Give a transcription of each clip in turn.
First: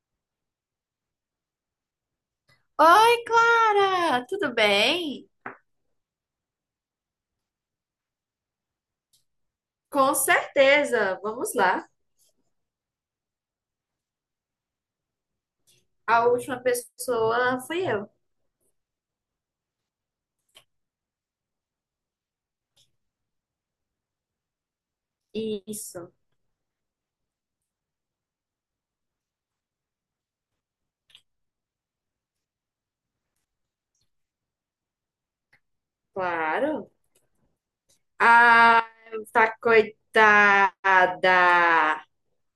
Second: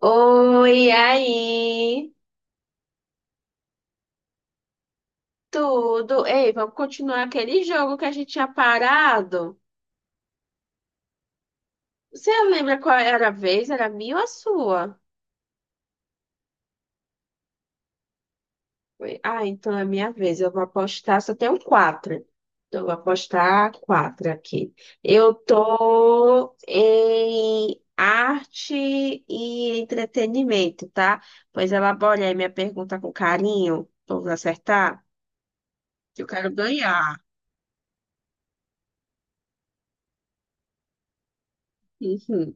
Oi, aí, Oi, Clara! Tudo bem? tudo? Ei, vamos continuar aquele jogo que a gente tinha parado? Com certeza! Vamos lá. Você lembra qual era a vez? Era a minha ou a sua? A última pessoa fui eu. Ah, então é minha vez. Eu vou apostar, só tenho quatro. Então, eu vou apostar quatro aqui. Eu Isso, tô em arte e entretenimento, tá? Pois elabore aí minha pergunta com carinho, pra eu acertar. Eu quero claro. ganhar. Ah, tá coitada! Uhum.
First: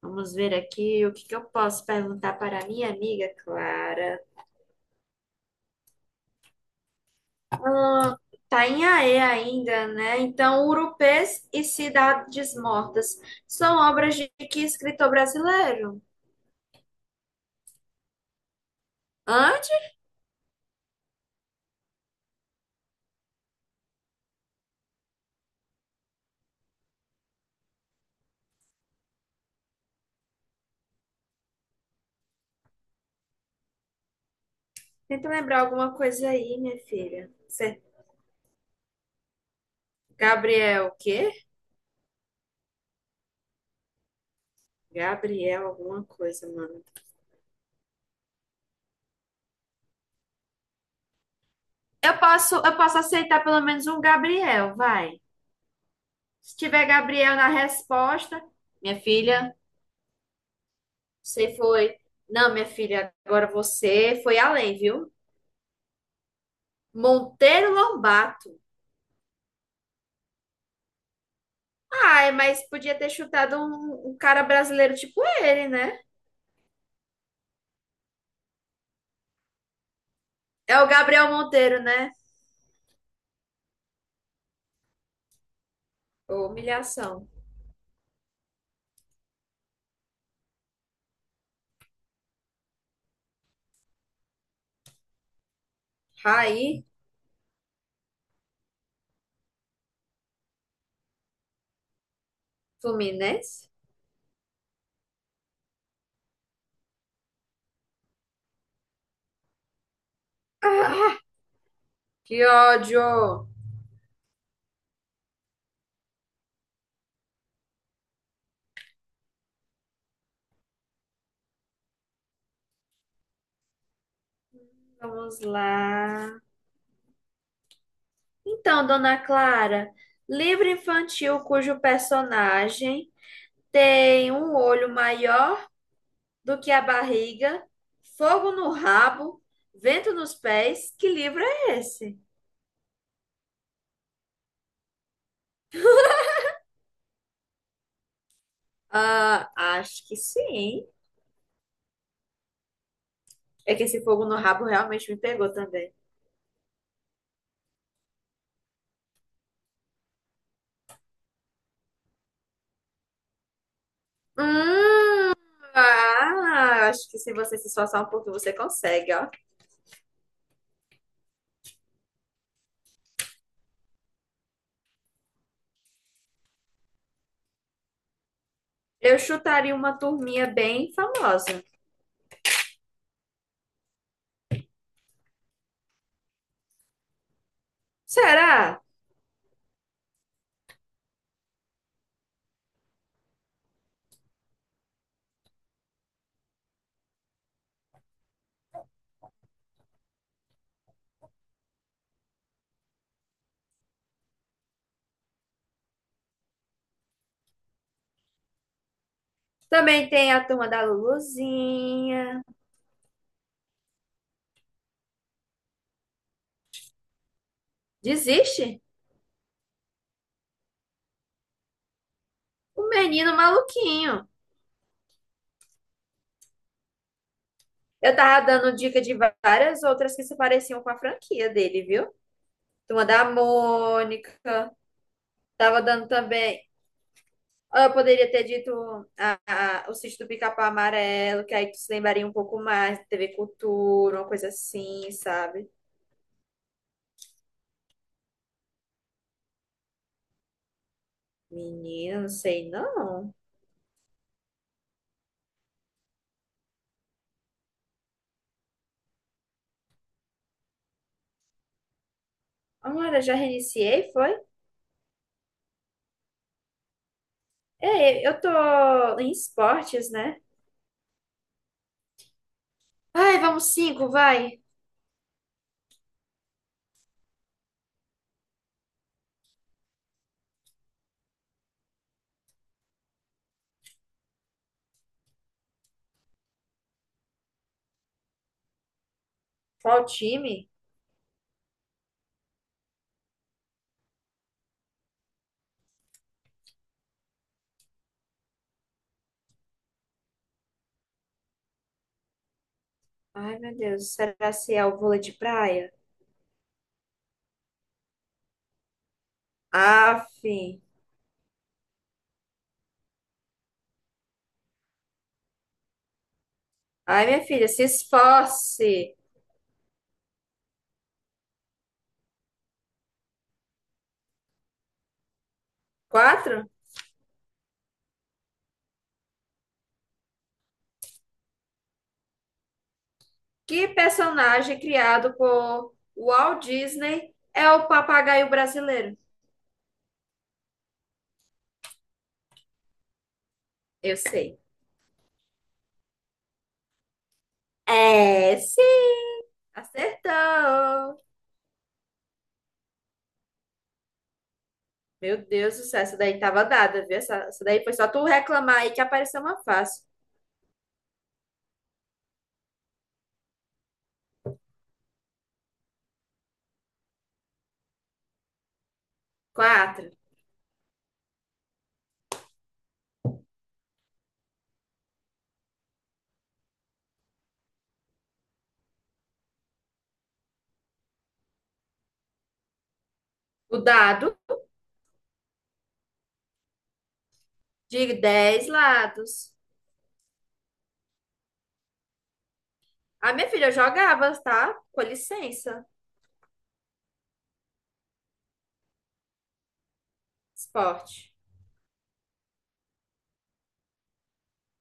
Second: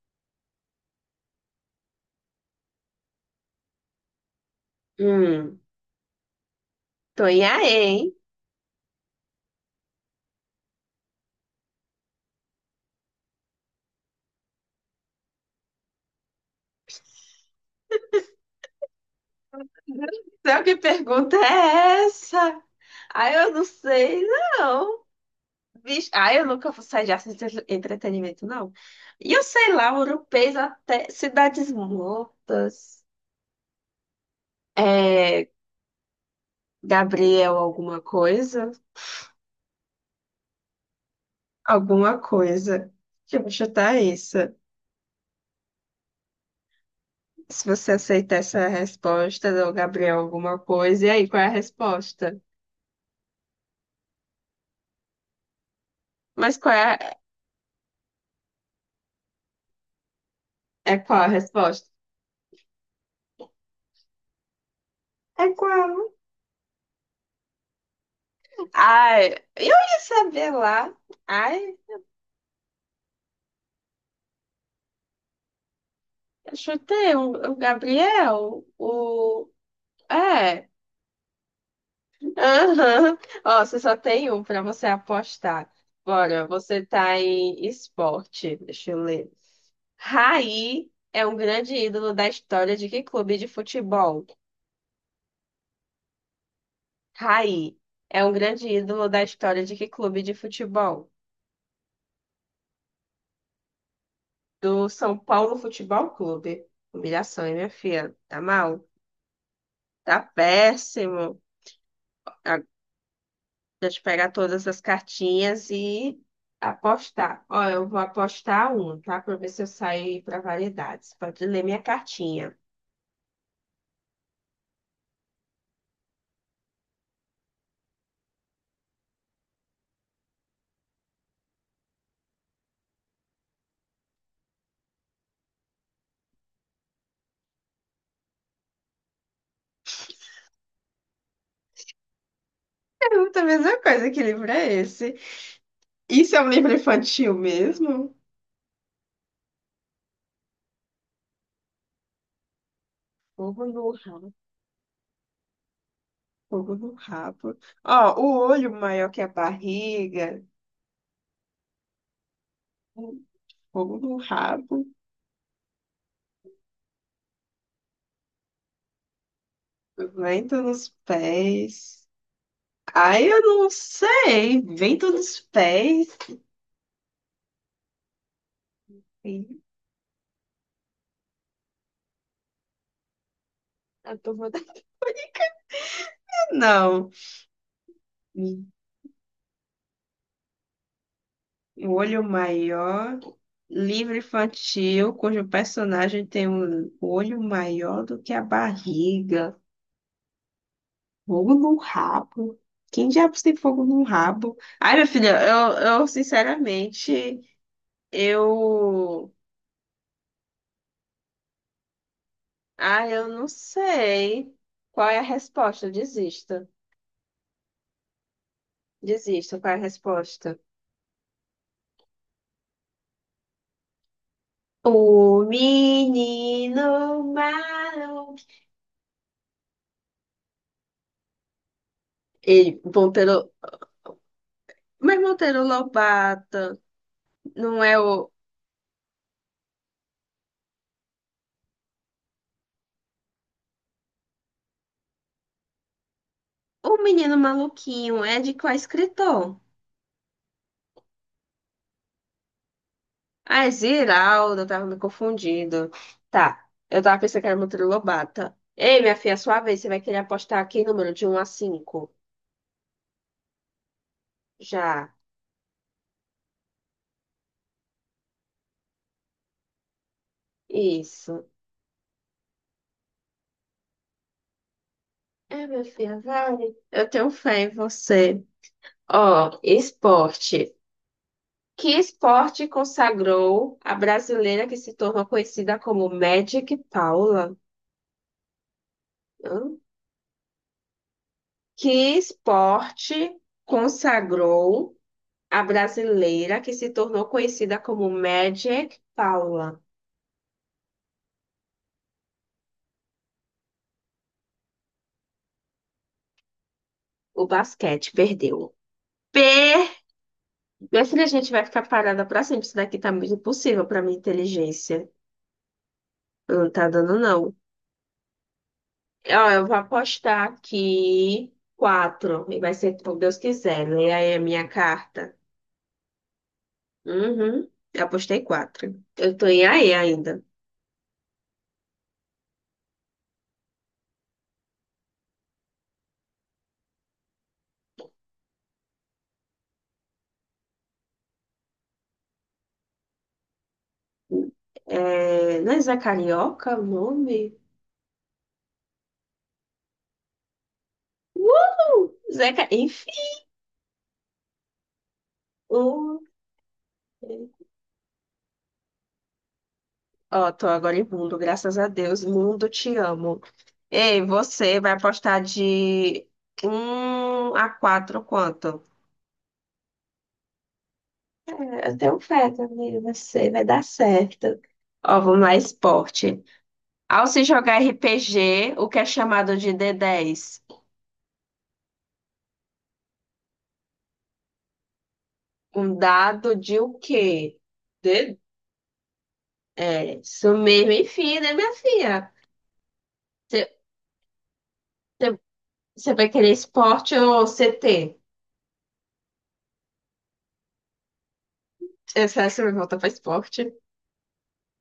Vamos ver aqui o que que eu posso perguntar para minha amiga Clara. Hum, tô em aí, hein? Tá em AE ainda, né? Então, Urupês e Cidades Mortas são obras de que escritor brasileiro? Hã? Meu Deus do céu, que pergunta é essa? Ah, eu não sei, não. Vixe, ah, eu nunca vou sair de arte e entretenimento, não. E eu sei lá, europeus até Cidades Mortas. Tenta É, lembrar alguma coisa aí, minha filha. Gabriel, alguma coisa? Gabriel, o quê? Alguma coisa. Deixa eu chutar isso. Gabriel, alguma coisa, mano. Se você aceitar essa resposta do Gabriel, alguma coisa, e aí, qual é a Eu resposta? posso, eu posso aceitar pelo menos um Gabriel, vai. Se Mas qual tiver é, Gabriel na resposta, minha filha, é qual a você resposta? foi. Não, minha filha, agora você foi além, viu? É qual? Monteiro Lobato. Ai, eu ia saber lá. Ai, Ai, mas podia ter chutado um cara brasileiro tipo ele, né? eu chutei o Gabriel. É, É o Gabriel Monteiro, né? aham. Ó, você só tem um pra você apostar. Bora, Ô, você tá humilhação. em esporte. Deixa eu ler. Raí é um grande ídolo da história de que clube de futebol? Raí Raí é um grande ídolo da história de que clube de futebol? Fluminense? Do São Paulo Futebol Clube. Humilhação, hein, minha filha? Tá mal? Tá Ah, péssimo. que ódio! Gente, pegar todas as cartinhas e apostar. Ó, eu vou apostar um, tá? Pra ver se eu saio para variedades. Pode ler minha cartinha. Vamos lá. Então, Dona Clara, livro infantil cujo personagem tem um olho maior do que a barriga, fogo no rabo, vento nos pés, que livro é esse? Pergunta a mesma coisa, que livro é esse? Isso é um livro infantil mesmo? Ah, acho que sim. Fogo É que no esse fogo rabo. no rabo realmente me pegou também. Fogo no rabo. Ó, o olho maior que a barriga. Fogo no rabo. Hum, ah, acho que se você se esforçar um pouco, você consegue, ó. Vento nos pés. Ai, eu não sei. Vento nos pés. Eu Ih, chutaria uma turminha bem famosa. Eu tô. Não. Será? O Olho Maior, livro infantil, cujo personagem tem um olho maior do que a barriga. Fogo no rabo. Quem diabos tem fogo no rabo? Ai, minha filha, eu sinceramente, eu. Também tem a turma da Luluzinha. Ah, eu não sei qual é a resposta. Desista. Desiste? Desista, qual é a resposta? Um menino maluquinho. O menino Eu maluco. tava dando dica de várias outras que se pareciam com a franquia dele, viu? Ele, Turma bom, da pelo. Mônica. Mas Monteiro Tava dando também. Lobato não Ah, eu é poderia o. ter dito a, o sítio do Pica-Pau Amarelo, que aí tu se lembraria um pouco mais, TV Cultura, uma coisa assim, sabe? O Menino Maluquinho é de qual escritor? Menina, não sei não. Ah, é Ziraldo, eu tava me confundindo. Tá, eu tava pensando que era Monteiro Lobato. Ei, minha filha, sua vez, você vai querer apostar aqui número de um a cinco. Agora, já reiniciei, foi? Já. É, eu tô em esportes, né? Isso. Ai, vamos cinco, vai. É, minha filha, vale. Eu tenho fé em você. Ó, esporte. Que esporte consagrou a brasileira que se tornou conhecida como Magic Paula? Hã? Qual time? Que esporte consagrou a brasileira que se tornou conhecida como Magic Paula. Ai, meu Deus, será se é o vôlei de praia? O basquete perdeu. P. Aff. Minha filha, a gente vai ficar parada pra sempre. Isso daqui tá muito impossível pra minha inteligência. Não tá dando, Ai, minha não. filha, se esforce. Ó, eu vou apostar aqui quatro. E vai ser como Deus quiser. Lê aí a minha carta. Quatro? Uhum. Eu apostei quatro. Eu tô em aí ainda. Que personagem criado por Walt Disney é o papagaio brasileiro? Eu sei. Não é Zé Carioca o nome? É, sim. Acertou. Zeca, enfim. Meu Deus do céu, essa Um, daí tava dada, viu? Essa daí foi só tu reclamar aí que apareceu uma fácil. Ó, tô agora em mundo, graças a Deus. Mundo, te amo. Ei, você vai apostar de um a 4 quanto? Quatro. Eu tenho fé também, você vai dar certo. Ó, vamos lá, esporte. Ao se jogar RPG, o que é chamado de d10? O dado Um dado de o quê? de D. 10 lados. É, isso mesmo, enfim, né, minha filha? Ah, minha Você filha, eu jogava, tá? Com licença. você vai querer esporte ou CT? Esporte. Essa você vai voltar para esporte.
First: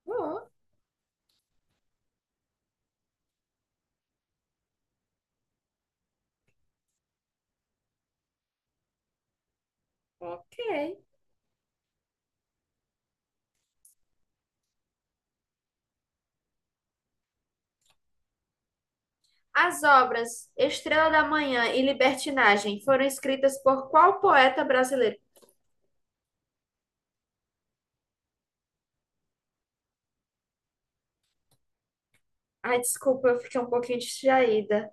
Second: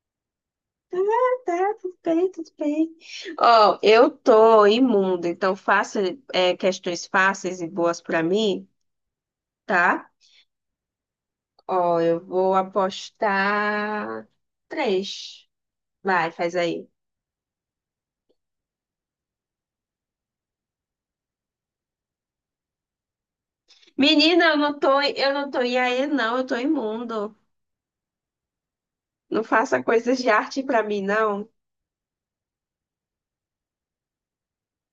Bom, Ah, tá, tudo bem, tudo bem. Ó, eu tô imunda, então faça questões fáceis e boas pra mim, tá? ok. Ó, eu vou apostar três. Vai, faz aí. As obras Estrela da Manhã e Libertinagem foram escritas por qual Menina, eu poeta não tô, brasileiro? eu não tô em aí, não, eu tô imundo. Não faça coisas de arte pra mim, não. Ai, desculpa, eu fiquei um pouquinho distraída.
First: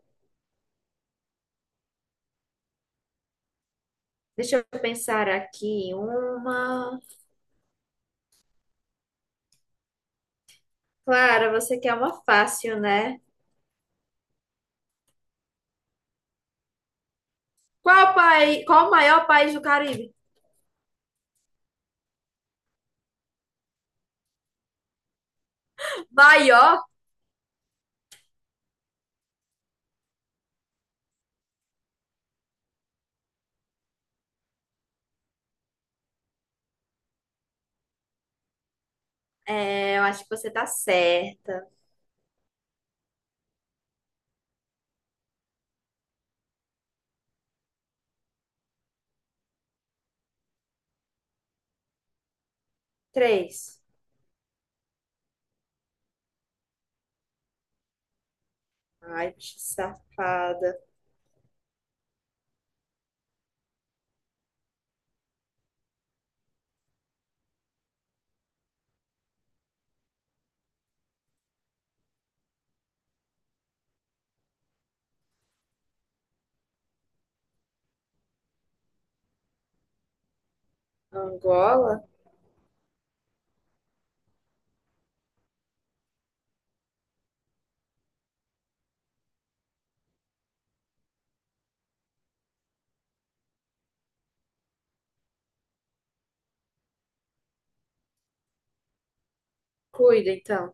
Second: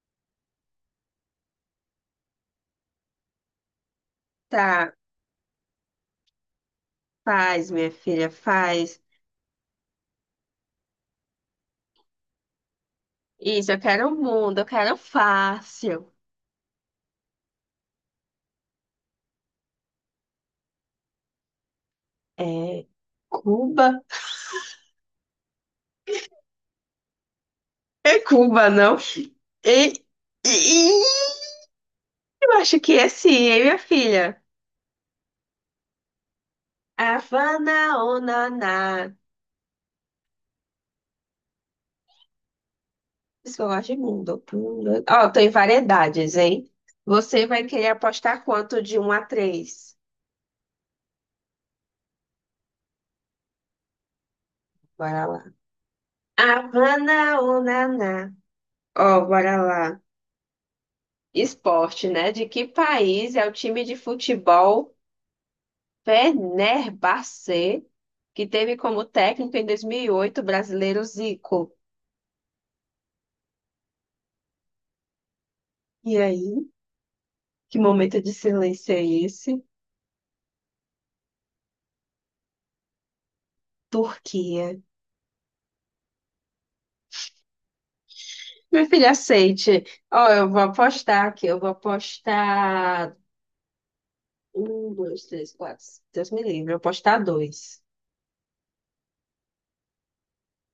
Deixa eu Tá, pensar aqui. Uma. faz, minha filha, faz. Clara, você quer uma fácil, né? Isso, eu quero o mundo, eu quero fácil. Qual país, qual o maior país do Caribe? É, Cuba. Maior? É Cuba, não? E, e- eu acho que é sim, hein, minha filha? Havana, onaná. Por É, eu acho que você tá certa. Isso que eu gosto de mundo. Ó, tem variedades, hein? Você vai querer apostar quanto de um a três? Três. Bora lá. Havana, onaná. Ó, Ai, bora bicho lá. safada. Esporte, né? De que país é o time de futebol Fenerbahçe, que teve como técnico em 2008 o brasileiro Zico? E aí? Que momento de silêncio é esse? Angola? Turquia. Meu filho, aceite. Ó, eu vou apostar aqui. Eu vou apostar. Um, dois, três, quatro. Deus me livre. Eu vou apostar dois. Cuida, então.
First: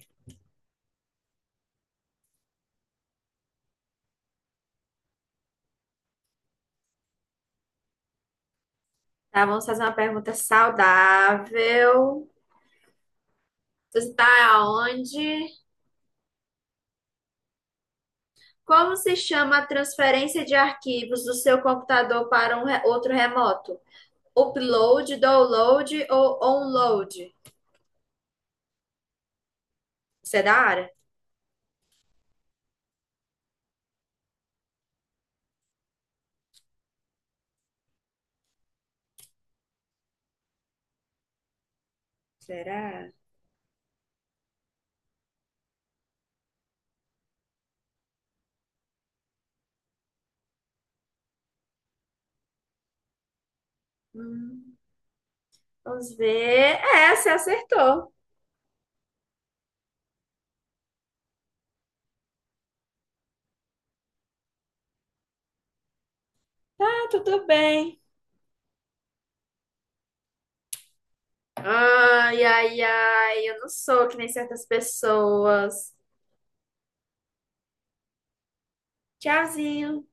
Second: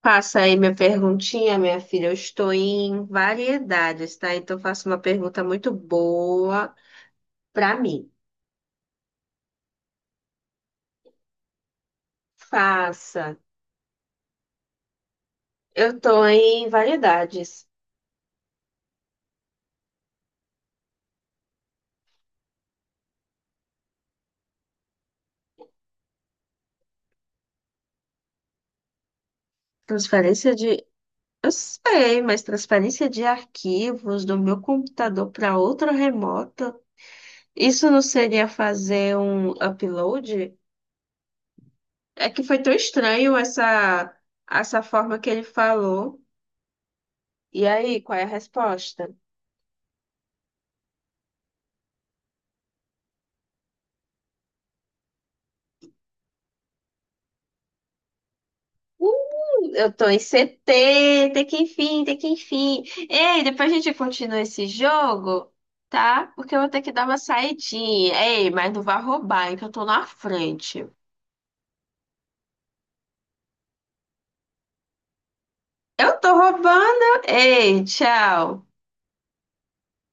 Passa aí minha perguntinha, minha filha. Eu estou em variedades, tá? Então, faça uma pergunta muito boa para mim. Tá, vamos fazer uma pergunta saudável. Faça. Você tá aonde? Eu estou em variedades. Como se chama a transferência de arquivos do seu computador para um outro remoto? Upload, download ou onload? Você é Transferência da de. área? Eu sei, mas transferência de arquivos do meu computador para outro remoto. Isso não seria fazer um upload? É que foi tão Será? estranho essa forma que ele falou. E aí, qual é a resposta? Hum, vamos ver. É, você acertou. Uh, eu tô em CT, tem que enfim. Ei, depois a gente continua esse jogo, tá? Porque eu vou ter que dar Ah, uma tudo bem. saidinha. Ei, mas não vá roubar, hein, que eu tô na frente. Ai, ai, ai, eu não sou que nem certas pessoas. Eu tô roubando? Ei, tchau. Tchauzinho.